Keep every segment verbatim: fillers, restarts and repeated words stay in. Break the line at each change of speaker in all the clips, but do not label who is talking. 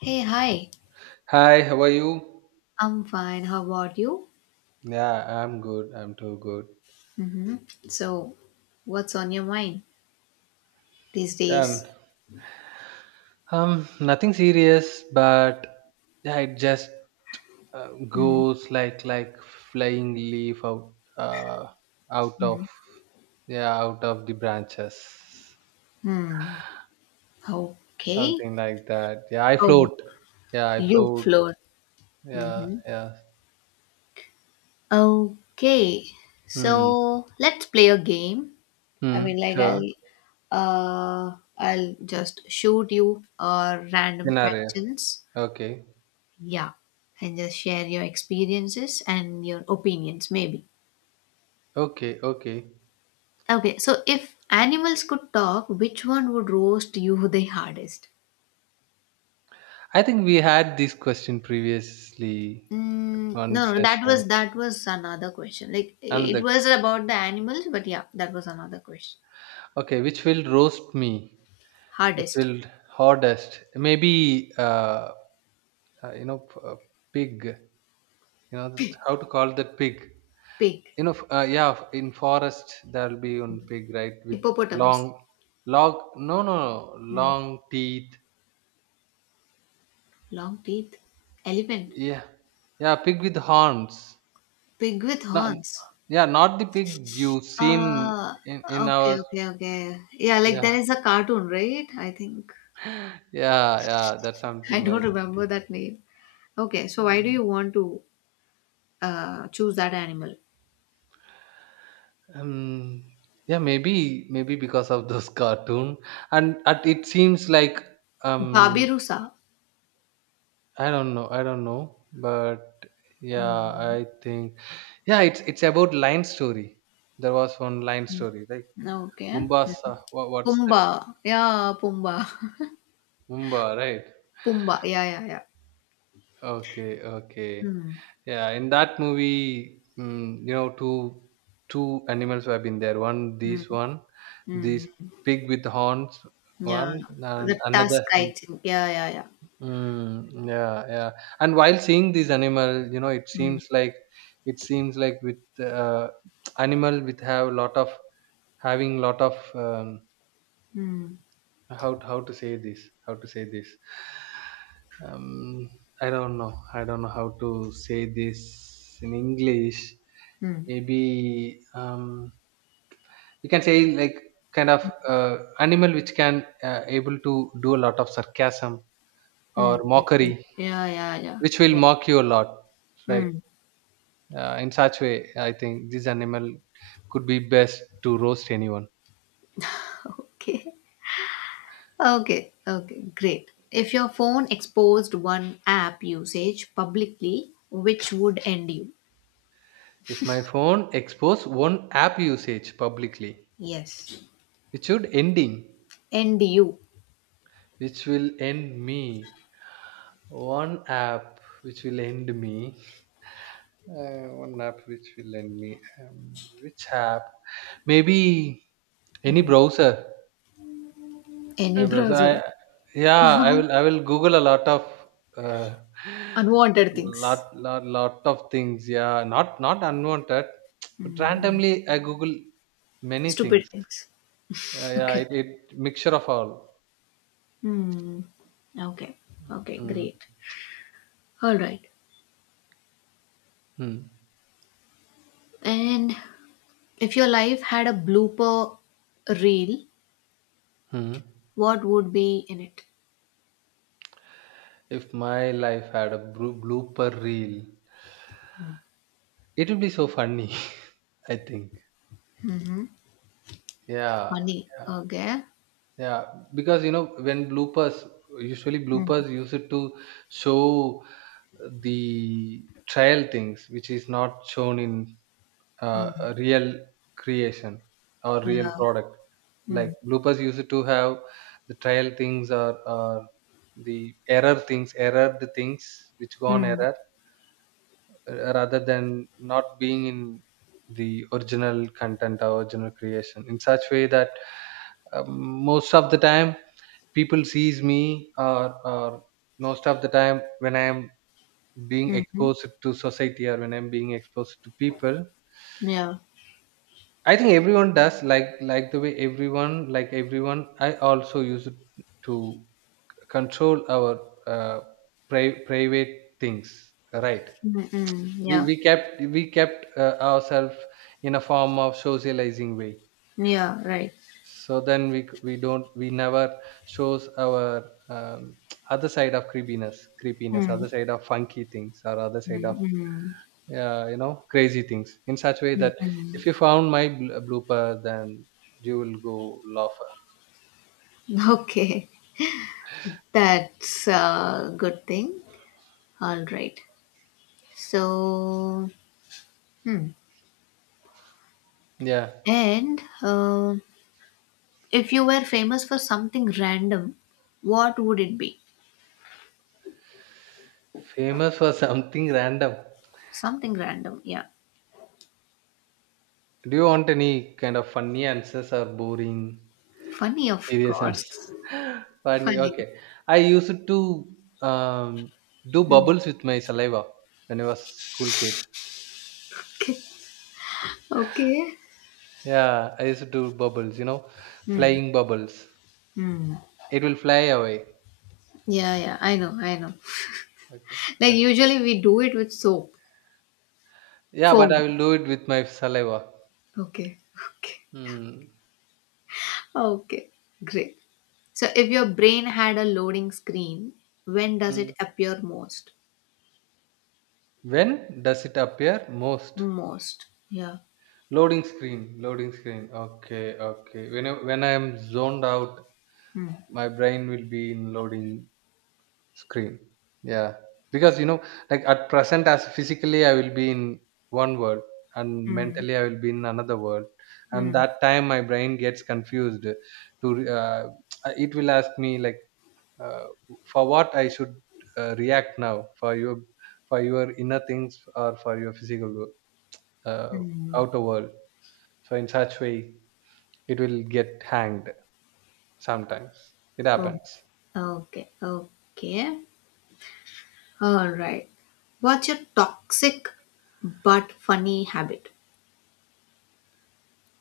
Hey, hi.
Hi, how are you?
I'm fine. How about you?
Yeah, I'm good. I'm too good.
hmm So, what's on your mind these
And
days?
um, Nothing serious, but yeah, it just uh,
Mm-hmm.
goes like like flying leaf out uh out of
Mm-hmm.
yeah out of the branches,
hmm Okay.
something like that. Yeah, I
Oh,
float. Yeah, I
you
float.
float.
Yeah,
hmm
yeah.
Okay.
Hmm.
So, let's play a game. I
Hmm.
mean, like I'll,
Sure.
uh, I'll just shoot you uh, random
Scenario.
questions.
Okay.
Yeah, and just share your experiences and your opinions, maybe.
Okay. Okay.
Okay, so if animals could talk, which one would roast you the hardest?
I think we had this question previously
Mm, no,
one
no, that
session.
was that was another question. Like it
Another.
was about the animals, but yeah, that was another question.
Okay, which will roast me? Which
Hardest,
will hardest? Maybe uh, uh, you know p- uh, pig. You know th- how to call that pig?
pig,
You know, f- uh, yeah. f- In forest there will be one pig, right? With
hippopotamus,
long log. No, no, no,
Mm,
long teeth.
long teeth, elephant,
Yeah, yeah. Pig with horns.
pig with
Not,
horns.
yeah, not the pig you've seen
Uh,
in in
okay,
our.
okay, okay. Yeah, like there
Yeah,
is a cartoon, right? I think
yeah, yeah. That's
I
something
don't remember that name. Okay, so why do you
like.
want to uh, choose that animal?
Um, yeah, maybe maybe because of those cartoon, and at, it seems like um,
Babirusa.
I don't know, I don't know, but yeah,
Mm.
I think yeah, it's it's about line story. There was one line story, right?
Okay.
Mombasa, what, what's that?
Pumbaa. Yeah, Pumbaa.
Mumba, right?
Pumbaa. Yeah, yeah, yeah.
Okay, okay.
Mm.
Yeah, in that movie, mm, you know, two two animals have been there. One,
Mm.
this one, this
Mm.
pig with horns,
Yeah.
one, and
The task
another.
I Yeah, yeah, yeah.
Mm, yeah, yeah. And while seeing these animal, you know, it
Mm.
seems like it seems like with uh, animal with have lot of having lot of um,
Mm.
how to- how to say this how to say this. Um, I don't know. I don't know how to say this in English.
Mm.
Maybe um, we can say like kind of uh, animal which can uh, able to do a lot of sarcasm or
Mm.
mockery,
Yeah, yeah, yeah.
which will
yeah.
mock you a lot, right?
Mm.
Uh, in such way, I think this animal could be best to roast anyone.
Okay. Okay. Okay. Great. If your phone exposed one app usage publicly, which would end you?
If my phone expose one app usage publicly,
Yes.
it should ending,
End you.
which will end me. One app which will end me. Uh, one app which will end me. Um, which app? Maybe any browser.
Any
Hey, bro, so
browser.
I yeah, I
Why?
will I will Google a lot of uh,
Unwanted
lot
things.
lot lot of things. Yeah, not not unwanted, but randomly I Google many
Stupid
things.
things.
Uh, yeah,
Okay.
it, it mixture of all.
Hmm. Okay. Okay.
Mm,
Great. All right.
mm,
And if your life had a blooper reel,
mm.
what would be in it?
If my life had a bru- blooper reel, it would be so funny. I think. Yeah,
Funny.
yeah.
Okay.
Yeah, because you know when bloopers usually
Mm,
bloopers use it to show the trial things which is not shown in uh, a
Hmm.
real creation or real
yeah.
product. Like
Mm,
bloopers use it to have the trial things or, or the error things, error the things which go on
mm,
error uh, rather than not being in the original content or original creation in such way that um, most of the time people sees me or, or most of the time when I am being
Hmm.
exposed to society or when I'm being exposed to people
yeah.
I think everyone does like like the way everyone like everyone I also use it to control our uh, pri- private things, right?
Mm, mm,
we,
yeah.
we kept we kept uh, ourselves in a form of socializing way.
Yeah. Right.
So then we we don't we never shows our um, other side of creepiness creepiness
Mm,
other side of funky things or other side
Hmm.
of
mm,
uh, you know crazy things in such way
Hmm.
that
Hmm.
if you found my bl- uh, blooper then you will go laugh.
Okay. That's a good thing. All right. So, hmm.
Yeah,
and um If you were famous for something random, what would it be?
famous for something random.
Something random, yeah.
Do you want any kind of funny answers or boring
Funny, of
serious answers?
course.
Funny,
Funny.
okay. I used to um, do bubbles with my saliva when I was school kid.
Okay. Okay.
Yeah, I used to do bubbles, you know,
Hmm.
flying bubbles.
Hmm.
It will fly away.
Yeah, yeah. I know, I know.
Okay.
Like
Yeah,
usually we do it with soap,
yeah, but I
foam.
will do it with my saliva.
Okay. Okay.
Hmm.
Okay. Great. So if your brain had a loading screen, when does
Hmm.
it appear most?
When does it appear most?
Most. Yeah.
Loading screen, loading screen. Okay, okay. When I, when I am zoned out,
Hmm.
my brain will be in loading screen. Yeah. Because you know, like at present as physically I will be in one world and
Hmm.
mentally I will be in another world. And
Hmm.
that time my brain gets confused to uh, it will ask me like uh, for what I should uh, react now for your for your inner things or for your physical wo- uh,
Hmm.
outer world. So in such way it will get hanged sometimes. It
Oh.
happens.
Okay. Okay. All right. What's your toxic but funny habit?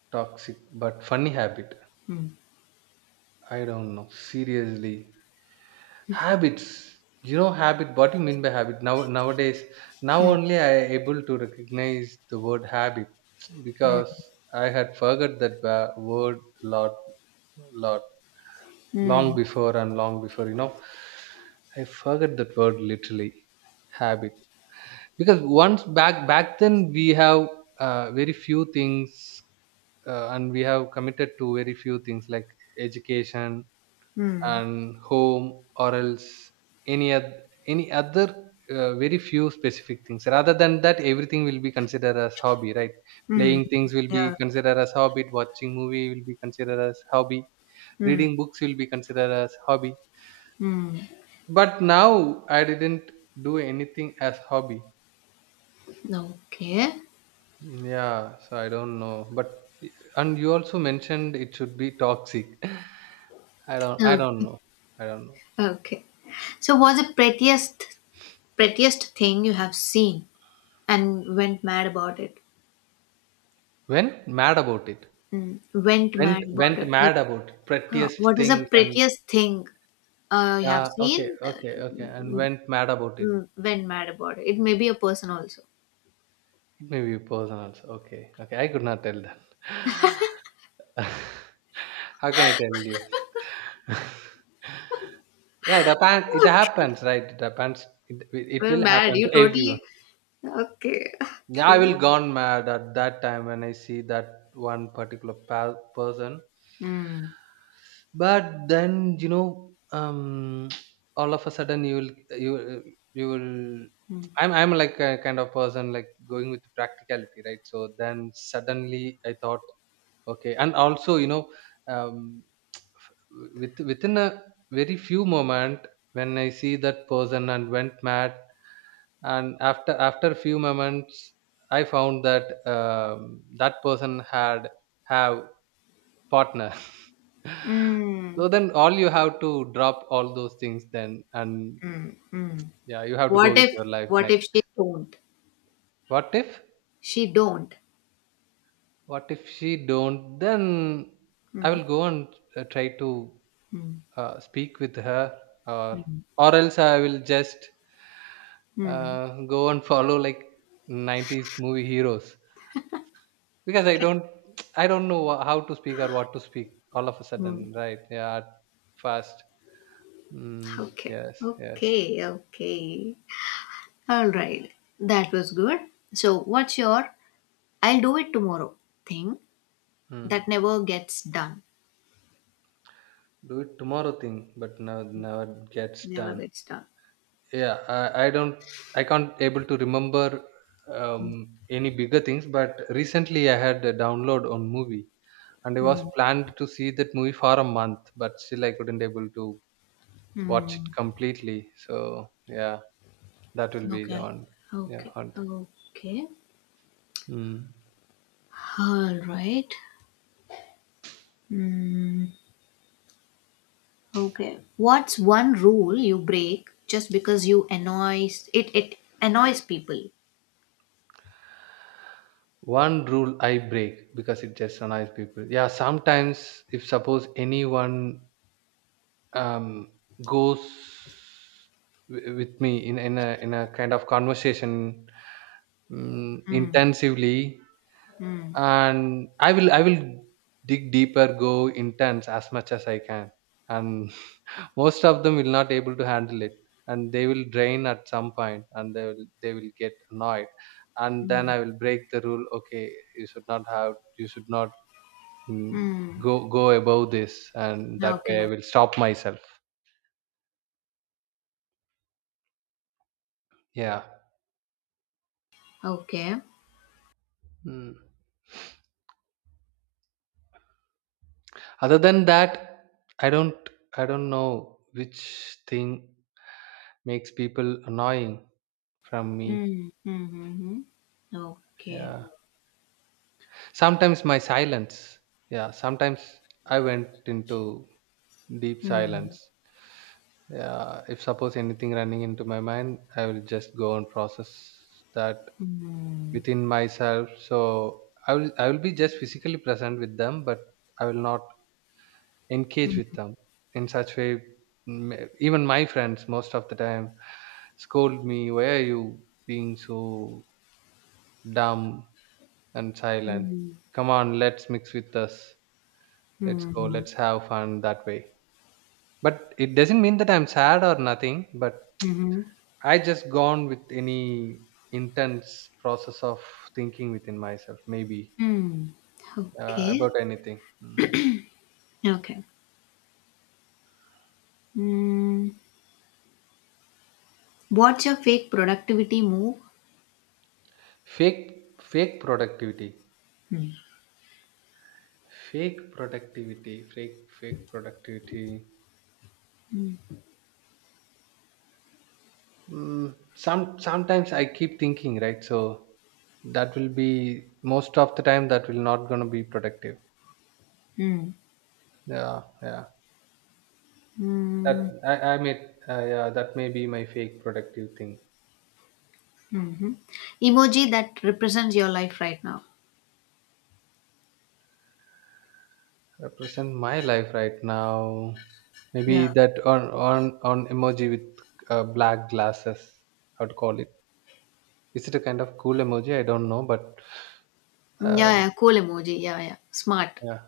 Toxic but funny habit.
Hmm.
I don't know. Seriously. Habits. You know, habit. What do you mean by habit? Now, nowadays, now
Hmm.
only I able to recognize the word habit
Hmm.
because I had forgot that wa- word lot, lot
Hmm.
long before and long before. You know, I forgot that word literally. Habit. Because once back back then we have uh, very few things uh, and we have committed to very few things like education
Hmm.
and home or else any other, any other uh, very few specific things rather than that everything will be considered as hobby, right?
Hmm.
Playing things will be
Yeah.
considered as hobby, watching movie will be considered as hobby,
Hmm.
reading books will be considered as hobby,
Hmm.
but now I didn't do anything as hobby.
Okay.
Yeah, so I don't know, but and you also mentioned it should be toxic. I don't, I
Oh.
don't know. I don't know
Okay. So, what's the prettiest, prettiest thing you have seen and went mad about it?
when mad about it.
Hmm. Went mad
Went
about
went
it. Like,
mad about
huh,
prettiest
what is the
things and
prettiest thing uh, you have
yeah, okay,
seen? Uh,
okay, okay, and went mad about it.
mm, went mad about it. It may be a person also.
It may be personal. So okay, okay, I could not tell that. How can I tell you? Yeah, it happens. It happens, right? It happens. It, it
We're
will
mad.
happen
You
to everyone.
totally Okay,
Yeah, I
okay.
will gone mad at that time when I see that one particular pa- person.
Mm,
But then you know, um, all of a sudden you will you will- you will.
mm,
I'm I'm like a kind of person like going with practicality, right? So then suddenly I thought, okay, and also you know, um, f- with within a very few moment when I see that person and went mad, and after after a few moments, I found that um, that person had have partner.
mm,
So then all you have to drop all those things then and
mm, mm.
yeah you have to go
What
with
if
your life
what if
next.
she don't?
What if
She don't.
what if she don't then I
Mm,
will go and uh, try to
mm,
uh, speak with her or
mm,
or else I will just
mm,
uh, go and follow like nineties movie heroes because I
Okay.
don't I don't know wha- how to speak or what to speak all of a sudden,
mm.
right? Yeah, fast. Mm,
Okay.
yes, yes.
Okay. Okay. All right. That was good. So what's your I'll do it tomorrow thing
Mm.
that never gets done?
Do it tomorrow thing but never never gets
Never
done.
gets done.
Yeah i, I don't I can't able to remember um, any bigger things, but recently I had a download on movie and I was
Mm,
planned to see that movie for a month but still I couldn't able to watch
mm.
it completely, so yeah that will be the
Okay.
one. Yeah,
Okay.
one thing.
Okay.
Mm.
All right. Okay. What's one rule you break just because you annoys it it annoys people?
One rule I break because it just annoys people. Yeah, sometimes if suppose anyone um, goes wi- with me in, in a in a kind of conversation mm
Mm,
intensively,
mm,
and i will I will dig deeper, go intense as much as I can and most of them will not able to handle it and they will drain at some point and they will they will get annoyed and then I
mm,
will break the rule. Okay, you should not have you should not mm,
mm.
go go above this and that way I
Okay.
will stop myself. Yeah.
Okay.
Mm. Other than that, I don't I don't know which thing makes people annoying from me.
Mm, mm, mm, mm. Okay.
Yeah. Sometimes my silence. Yeah, sometimes I went into deep
Mm,
silence. Yeah, if suppose anything running into my mind, I will just go and process that
mm,
within myself. So I will I will be just physically present with them, but I will not engage with
mm,
them in such way m- even my friends most of the time scold me why are you being so dumb and silent,
mm,
come on let's mix with us, let's go
mm,
let's have fun that way, but it doesn't mean that I'm sad or nothing but
mm,
I just gone with any intense process of thinking within myself maybe
mm.
uh,
Okay.
about anything. Mm.
Okay. Mm. What's your fake productivity move?
fake fake productivity,
Mm,
fake productivity fake fake productivity mm, some sometimes I keep thinking, right? So that will be most of the time that will not gonna be productive.
mm,
Yeah, yeah, that
mm,
i, I may uh, yeah that may be my fake productive thing.
Hmm. Emoji that represents your life right now.
Represent my life right now,
Yeah.
maybe that on on on emoji with uh, black glasses, how to call it, is it a kind of cool emoji, I don't know, but
Yeah,
um,
yeah, cool emoji. Yeah, yeah, smart.
yeah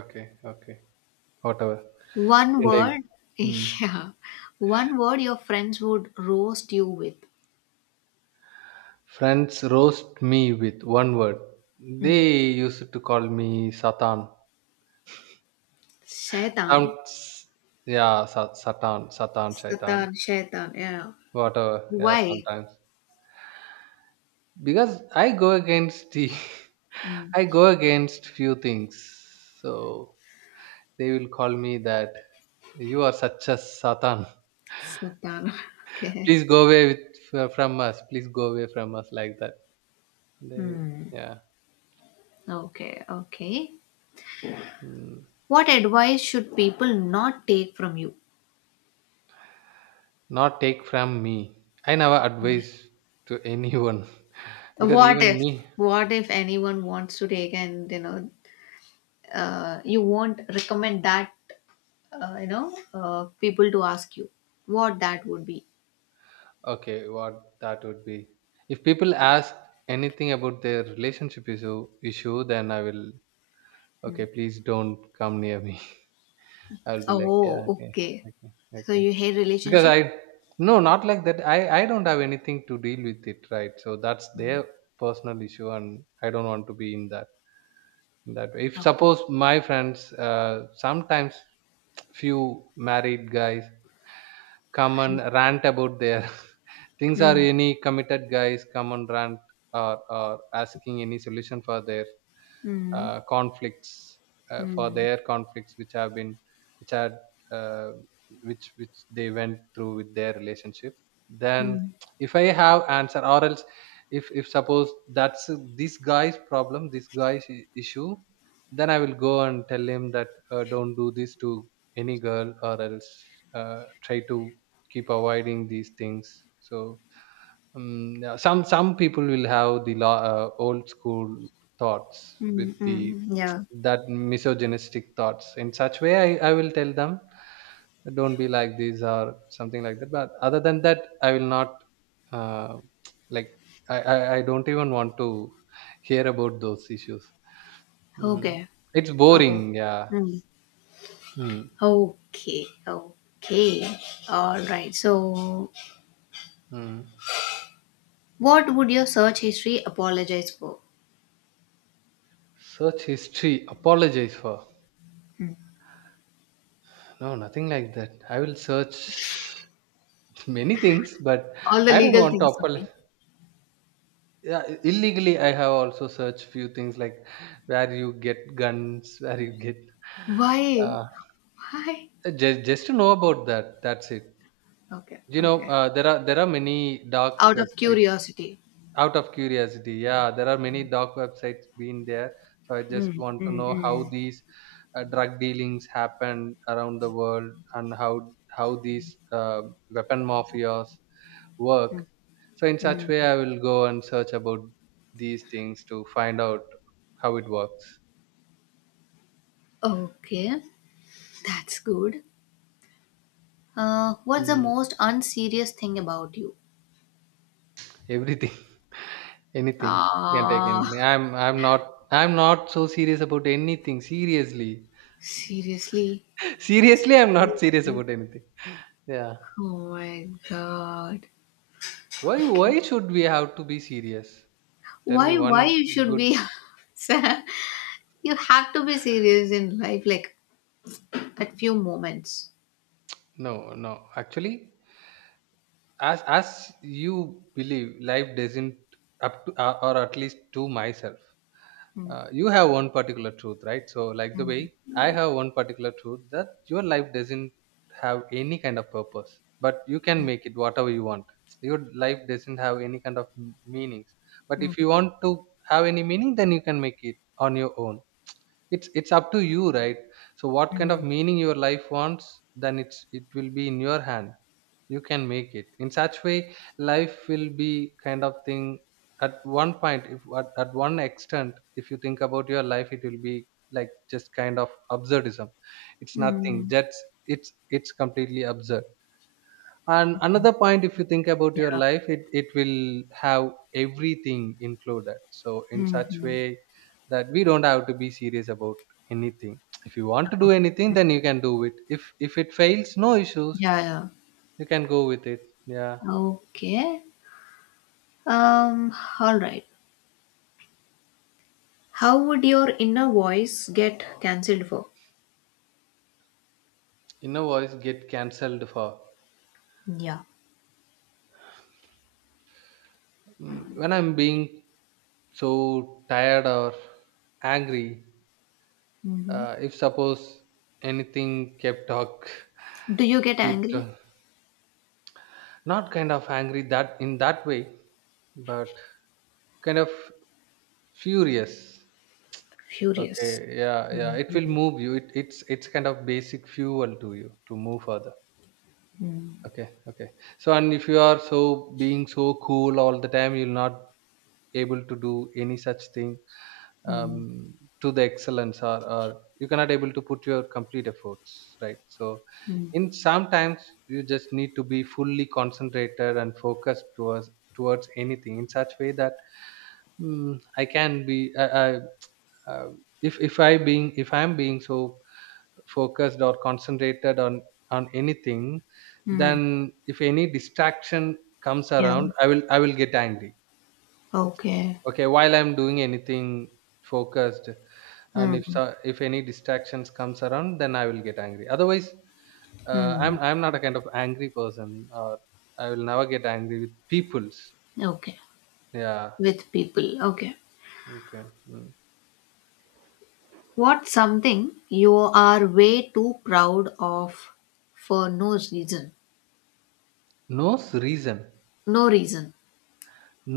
okay okay whatever.
One
Indeed.
word,
Hmm.
yeah, one word your friends would roast you with.
Friends roast me with one word.
Mm.
They used to call me Satan.
Shaitan,
Sounds, yeah, Sa- Satan, Satan, Shaitan,
Satan, Shaitan. Yeah,
whatever. Yeah,
why?
sometimes because I go against the,
Mm.
I go against few things. So they will call me that you are such a Satan.
Satan. Okay.
Please go away with from us. Please go away from us like that. They,
Hmm.
yeah.
Okay. Okay.
Hmm.
What advice should people not take from you?
Not take from me. I never advise to anyone, because
What
even
if?
me,
What if anyone wants to take and you know, uh, you won't recommend that uh, you know uh, people to ask you what that would be
okay, what that would be. If people ask anything about their relationship issue, issue then I will, okay, please don't come near me. I'll be like,
oh
yeah, okay,
okay
okay,
so
okay.
you hate
Because
relationship
I, no, not like that. I, I don't have anything to deal with it, right? So that's their personal issue and I don't want to be in that. In that way. If
okay
suppose my friends, uh, sometimes few married guys come and rant about their things, or
mm.
any committed guys come and rant, or, or asking any solution for their
Mm.
uh, conflicts, uh, for
Mm.
their conflicts which have been, which had, uh, which which they went through with their relationship. Then
Mm.
if I have answer, or else if if suppose that's this guy's problem, this guy's i- issue, then I will go and tell him that, uh, don't do this to any girl, or else uh, try to keep avoiding these things. So um, yeah, some some people will have the law, uh, old school thoughts with
Mm.
the,
Mm. yeah
that misogynistic thoughts. In such way, I, I will tell them don't be like these or something like that. But other than that, I will not, uh, like, I, I i don't even want to hear about those issues.
okay
Mm. It's
oh
boring, yeah.
mm.
Mm.
okay okay all right so
Mm.
what would your search history apologize for
Search history apologize for.
Hmm.
No, nothing like that. I will search many things, but
all the
I don't
legal
want to
things sorry
apologize. Yeah, I- illegally I have also searched few things, like where you get guns, where you get,
why
uh,
why
just just to know about that, that's it.
okay
You know,
okay
uh, there are, there are many dark
out of
websites.
curiosity
Out of curiosity, yeah, there are many dark websites being there. So I just
mm,
want to
mm,
know how
mm,
these, uh, drug dealings happen around the world, and how how these, uh, weapon mafias work.
mm.
So in such
Mm.
way, I will go and search about these things to find out how it works.
Okay, that's good. Uh, what's the
Mm,
most unserious thing about you?
everything, anything. You can take
Ah,
anything. I'm i'm not, I'm not so serious about anything, seriously.
seriously?
seriously, I'm not serious
Seriously?
about anything. Yeah,
Oh my god.
why
Okay.
why should we have to be serious? Tell me
Why?
one
Why you should
good.
be? Sir, you have to be serious in life, like at few moments.
No, no, actually, as as you believe, life doesn't, up to, uh, or at least to myself,
Mm,
uh, you have one particular truth, right? So like the way I have one particular truth, that your life doesn't have any kind of purpose, but you can make it whatever you want. Your life doesn't have any kind of m- meanings, but
mm,
if you want to have any meaning, then you can make it on your own. It's it's up to you, right? So what kind of
mm,
meaning your life wants, then it's, it will be in your hand. You can make it in such way. Life will be kind of thing. At one point, if at, at one extent, if you think about your life, it will be like just kind of absurdism. It's nothing,
mm.
that's, it's it's completely absurd. And another point, if you think about your
Yeah.
life, it, it will have everything included. So in such
Mhm.
way, that we don't have to be serious about anything. If you want to do
Okay.
anything, then you can do it. if if it fails, no issues,
Yeah, yeah.
you can go with it. Yeah.
Okay. Um. All right. How would your inner voice get cancelled for?
Inner voice get cancelled for.
Yeah.
Mm, when I'm being so tired or angry,
hmm
uh, if suppose anything kept talk,
Do you get
keep.
angry?
Not kind of angry that in that way, but kind of furious.
Furious.
Okay, yeah, yeah. It will move you. It, it's it's kind of basic fuel to you to move further.
Mm,
Okay, okay. So, and if you are so being so cool all the time, you'll not able to do any such thing,
mm,
um, to the excellence, or, or you cannot able to put your complete efforts, right? So
mm,
in sometimes you just need to be fully concentrated and focused towards towards anything, in such way that, mm, I can be, I, I, uh, if if i being if I'm being so focused or concentrated on on anything,
mm.
then if any distraction comes
Yeah.
around, i will i will get angry.
Okay.
Okay, while I'm doing anything focused, and if
Mm,
so, if any distractions comes around, then I will get angry. Otherwise, uh, i'm
mm.
i'm not a kind of angry person, or I will never get angry with people's.
Okay.
Yeah,
With people. Okay.
okay. Mm.
What's something you are way too proud of for no reason?
No s- reason.
No reason.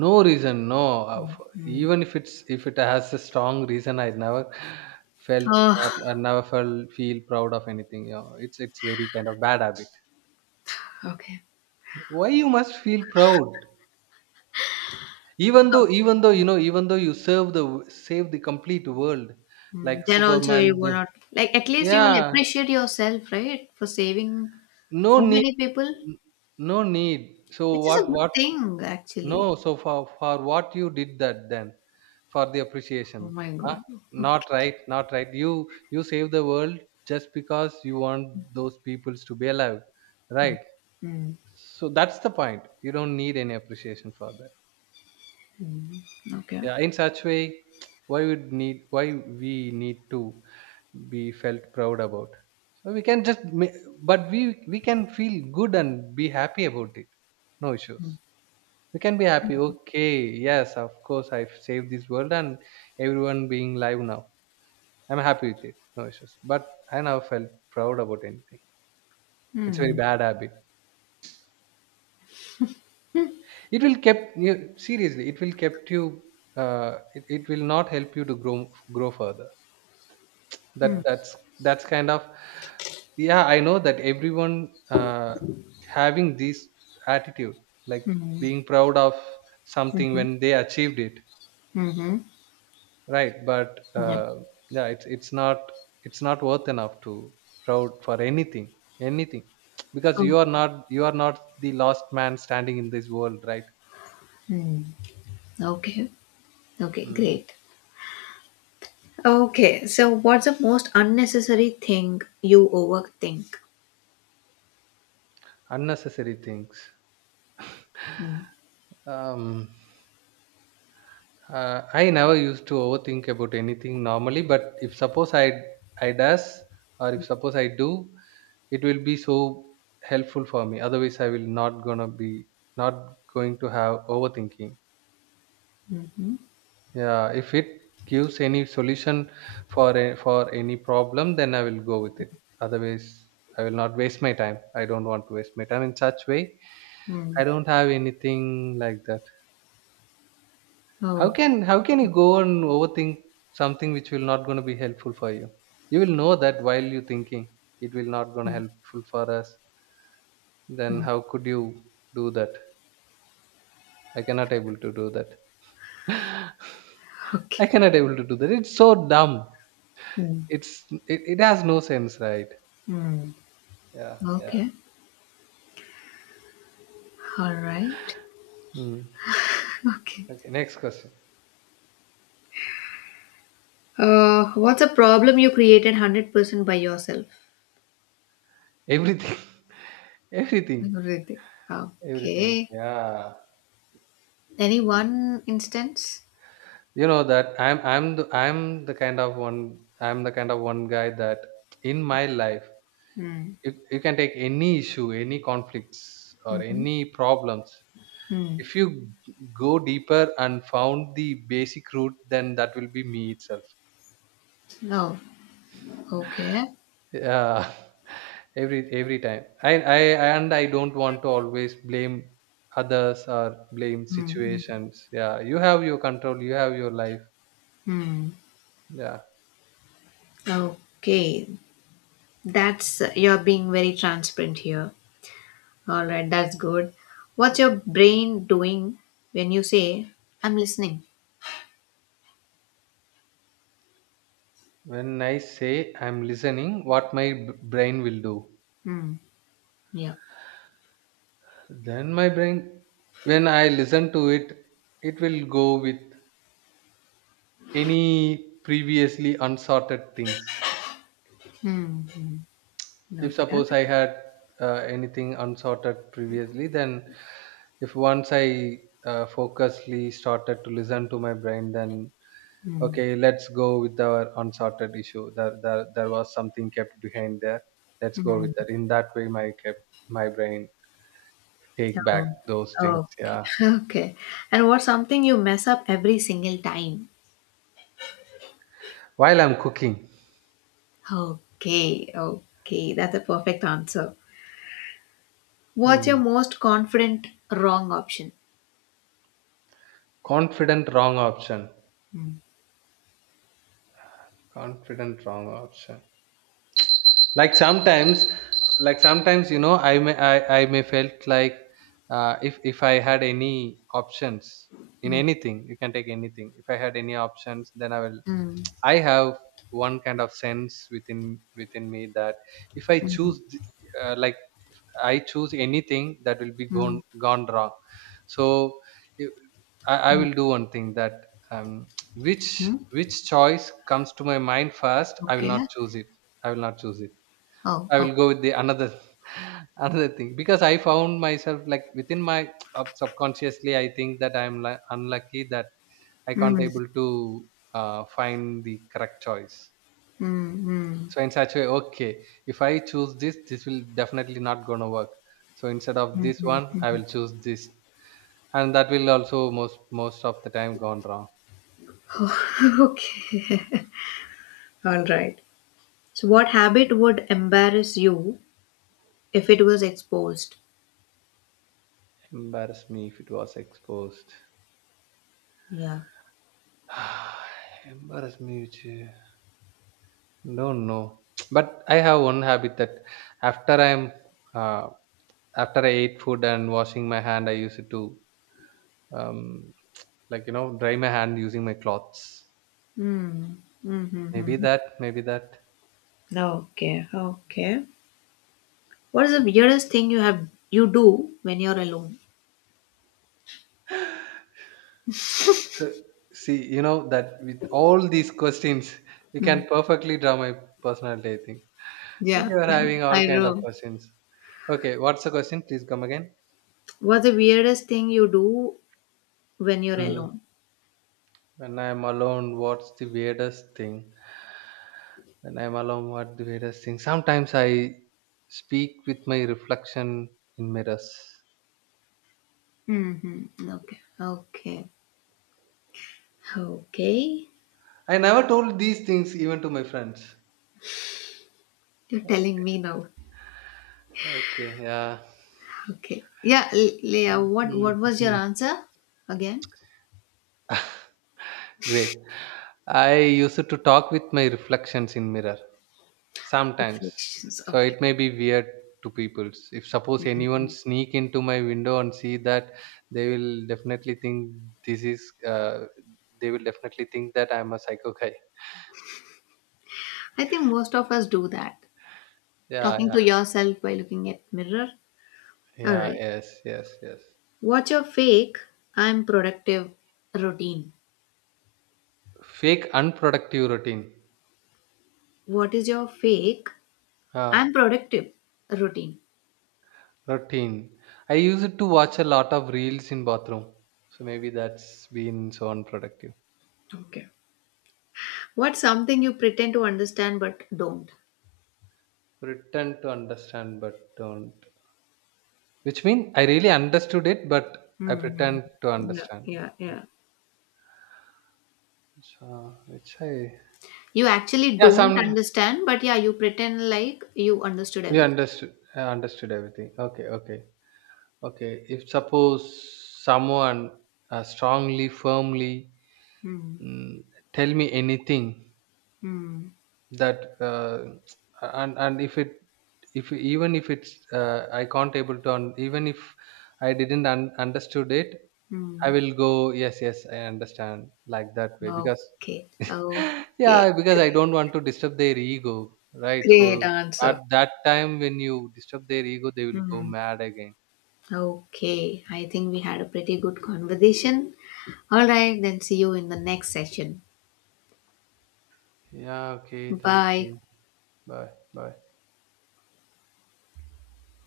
No reason, no. Uh, f- even if it's, if it has a strong reason, I never felt, or
Oh,
I never felt feel proud of anything. You know, it's it's very kind of bad habit.
okay.
Why you must feel proud? Even
Oh.
though, even though you know, even though you serve the w- save the complete world,
Mm,
like
Then also you
Superman
will
do.
not like at least you will
Yeah,
appreciate yourself, right? For saving
no
so
need,
many people,
no need. So
which is a
what,
good
what?
thing
No,
actually.
so for for what you did that, then for the appreciation?
Oh my
Huh?
god.
Not right, not right. you you save the world just because you want those peoples to be alive, right?
Mm,
So that's the point, you don't need any appreciation for that.
mm, Okay.
Yeah, in such way. Why would need, why we need to be felt proud about? So we can just ma- but we we can feel good and be happy about it, no issues.
Mm,
We can be happy, okay. Yes, of course, I've saved this world and everyone being live now, I'm happy with it, no issues. But I never felt proud about anything. It's a very
mm,
bad habit. It will kept you, seriously, it will kept you, uh, it, it will not help you to grow, grow further. That,
mm,
that's that's kind of, yeah, I know that everyone, uh, having this attitude, like
mm,
being proud of something
mhm,
when they achieved it,
mhm,
right? But,
Yeah.
uh, yeah, it's it's not, it's not worth enough to proud for anything, anything. Because you
Okay.
are not, you are not the last man standing in this world, right?
Mm, Okay. Okay.
Mm.
Great. Okay. So, what's the most unnecessary thing you overthink?
Unnecessary things,
Mm,
um, uh, I never used to overthink about anything normally. But if suppose I I does, or if suppose I do, it will be so helpful for me. Otherwise, I will not gonna be, not going to have overthinking.
mhm,
Yeah, if it gives any solution for a, for any problem, then I will go with it. Otherwise, I will not waste my time. I don't want to waste my time in such way.
mm.
I don't have anything like that. How
Oh.
can how can you go and overthink something which will not going to be helpful for you? You will know that while you're thinking, it will not going to
mm,
helpful for us. Then
mm,
how could you do that? I cannot able to do that. I
Okay.
cannot able to do that. It's so dumb.
Mm,
It's, it, it has no sense, right?
mm,
Yeah,
Okay.
yeah.
All right.
Mm.
Okay.
Okay, next question.
Uh, what's a problem you created one hundred percent by yourself?
Everything, everything,
Everything.
everything.
Okay.
Yeah.
Any one instance?
You know that, i'm i'm the, i'm the kind of one, I'm the kind of one guy, that in my life,
Mm,
you, you can take any issue, any conflicts, or
mhm,
any problems.
mm.
If you go deeper and found the basic root, then that will be me itself.
Oh, okay.
Yeah, every every time i i, and I don't want to always blame others or blame
Mm, mm,
situations. Yeah, you have your control, you have your life.
mm.
Yeah.
Okay. That's you're being very transparent here. All right, that's good. What's your brain doing when you say, I'm listening?
When I say I'm listening, what my b- brain will do?
Mm, yeah.
Then my brain, when I listen to it, it will go with any previously unsorted things.
Mm, mm.
If
Okay.
suppose I had, uh, anything unsorted previously, then if once I, uh, focusedly started to listen to my brain, then
Mm,
okay, let's go with our unsorted issue. There, there, there was something kept behind there. Let's go
mm.
with that. In that way, my kept, my brain, take back
Oh,
those things.
okay.
Yeah.
Okay. And what's something you mess up every single time?
While I'm cooking.
Okay. Okay. That's a perfect answer. What's your
Hmm.
most confident wrong option?
Confident wrong option.
Mm,
Confident wrong option. Like sometimes, like sometimes, you know, I may, I, I may felt like, uh, if if I had any options in
mm,
anything, you can take anything. If I had any options, then I will,
mm,
I have one kind of sense within within me that if I
mm,
choose th- uh, like, I choose anything, that will be
mm,
gone gone wrong. So I, I
mm,
will do one thing, that, um, which
mm.
which choice comes to my mind first, I will
Okay.
not choose it. I will not choose it.
Oh,
I
okay.
will go with the another, another thing, because I found myself like within my up- subconsciously I think that I'm li- unlucky, that I can't
Mm,
able to, uh, find the correct choice.
mm, mm.
So in such way, okay, if I choose this, this will definitely not gonna work. So instead of this one, I will choose this, and that will also most most of the time gone wrong.
Okay. All right. So, what habit would embarrass you if it was exposed?
Embarrass me if it was exposed.
Yeah.
Embarrass me, which, uh, don't know. But I have one habit that, after I'm, uh, after I ate food and washing my hand, I use it to, um, like, you know, dry my hand using my cloths.
Mm, mm, mm,
Maybe
mm.
that, maybe that.
Okay, okay. What is the weirdest thing you have you do when you're alone?
So, see, you know that with all these questions, you
Mm.
can perfectly draw my personality. I think that
Yeah,
you are
yeah,
having
I
all kind of
know.
questions. Okay, what's the question? Please come again.
What's the weirdest thing you do when you're alone?
When I'm alone, what's the weirdest thing? When I'm alone, what's the weirdest thing? Sometimes I speak with my reflection in mirrors.
Mm-hmm. Okay. Okay. Okay.
I never told these things even to my friends.
You're telling me now.
Okay, yeah.
Okay. Yeah, L- Leah, what
Mhm.
what was your answer again?
Great. I used to talk with my reflections in mirror sometimes.
Reflections.
So
Okay.
it may be weird to people. If suppose anyone sneak into my window and see that, they will definitely think this is. Uh, they will definitely think that I'm a psycho guy.
I think most of us do that.
Yeah,
Talking
yeah,
to yourself by looking at mirror. All
yeah,
right.
yes, yes, yes.
What's your fake? I'm productive routine.
Fake unproductive routine.
What is your fake?
Ah,
I'm productive routine.
routine. I use it to watch a lot of reels in bathroom. So maybe that's been so unproductive.
Okay. What's something you pretend to understand but don't?
Pretend to understand but don't. Which mean I really understood it, but I
hmm
pretend to
Yeah,
understand.
yeah, yeah.
So which I,
You actually
yeah,
don't
some,
understand, but yeah, you pretend like you understood
you
everything.
understood, I understood everything. Okay, okay, okay. If suppose someone, uh, strongly, firmly,
Hmm.
mm, tell me anything
Hmm.
that, uh, and and if it, if even if it's, uh, I can't able to un- even if I didn't un- understood it, I
Hmm.
will go yes, yes, I understand, like that way. Because,
Okay. Okay.
yeah, because I
Great,
don't want to disturb their ego, right?
great
So
answer.
at that time when you disturb their ego they will go
Hmm.
mad again.
Okay. I think we had a pretty good conversation. All right. Then see you in the next session.
Yeah, okay, thank
Bye.
you. Bye. Bye.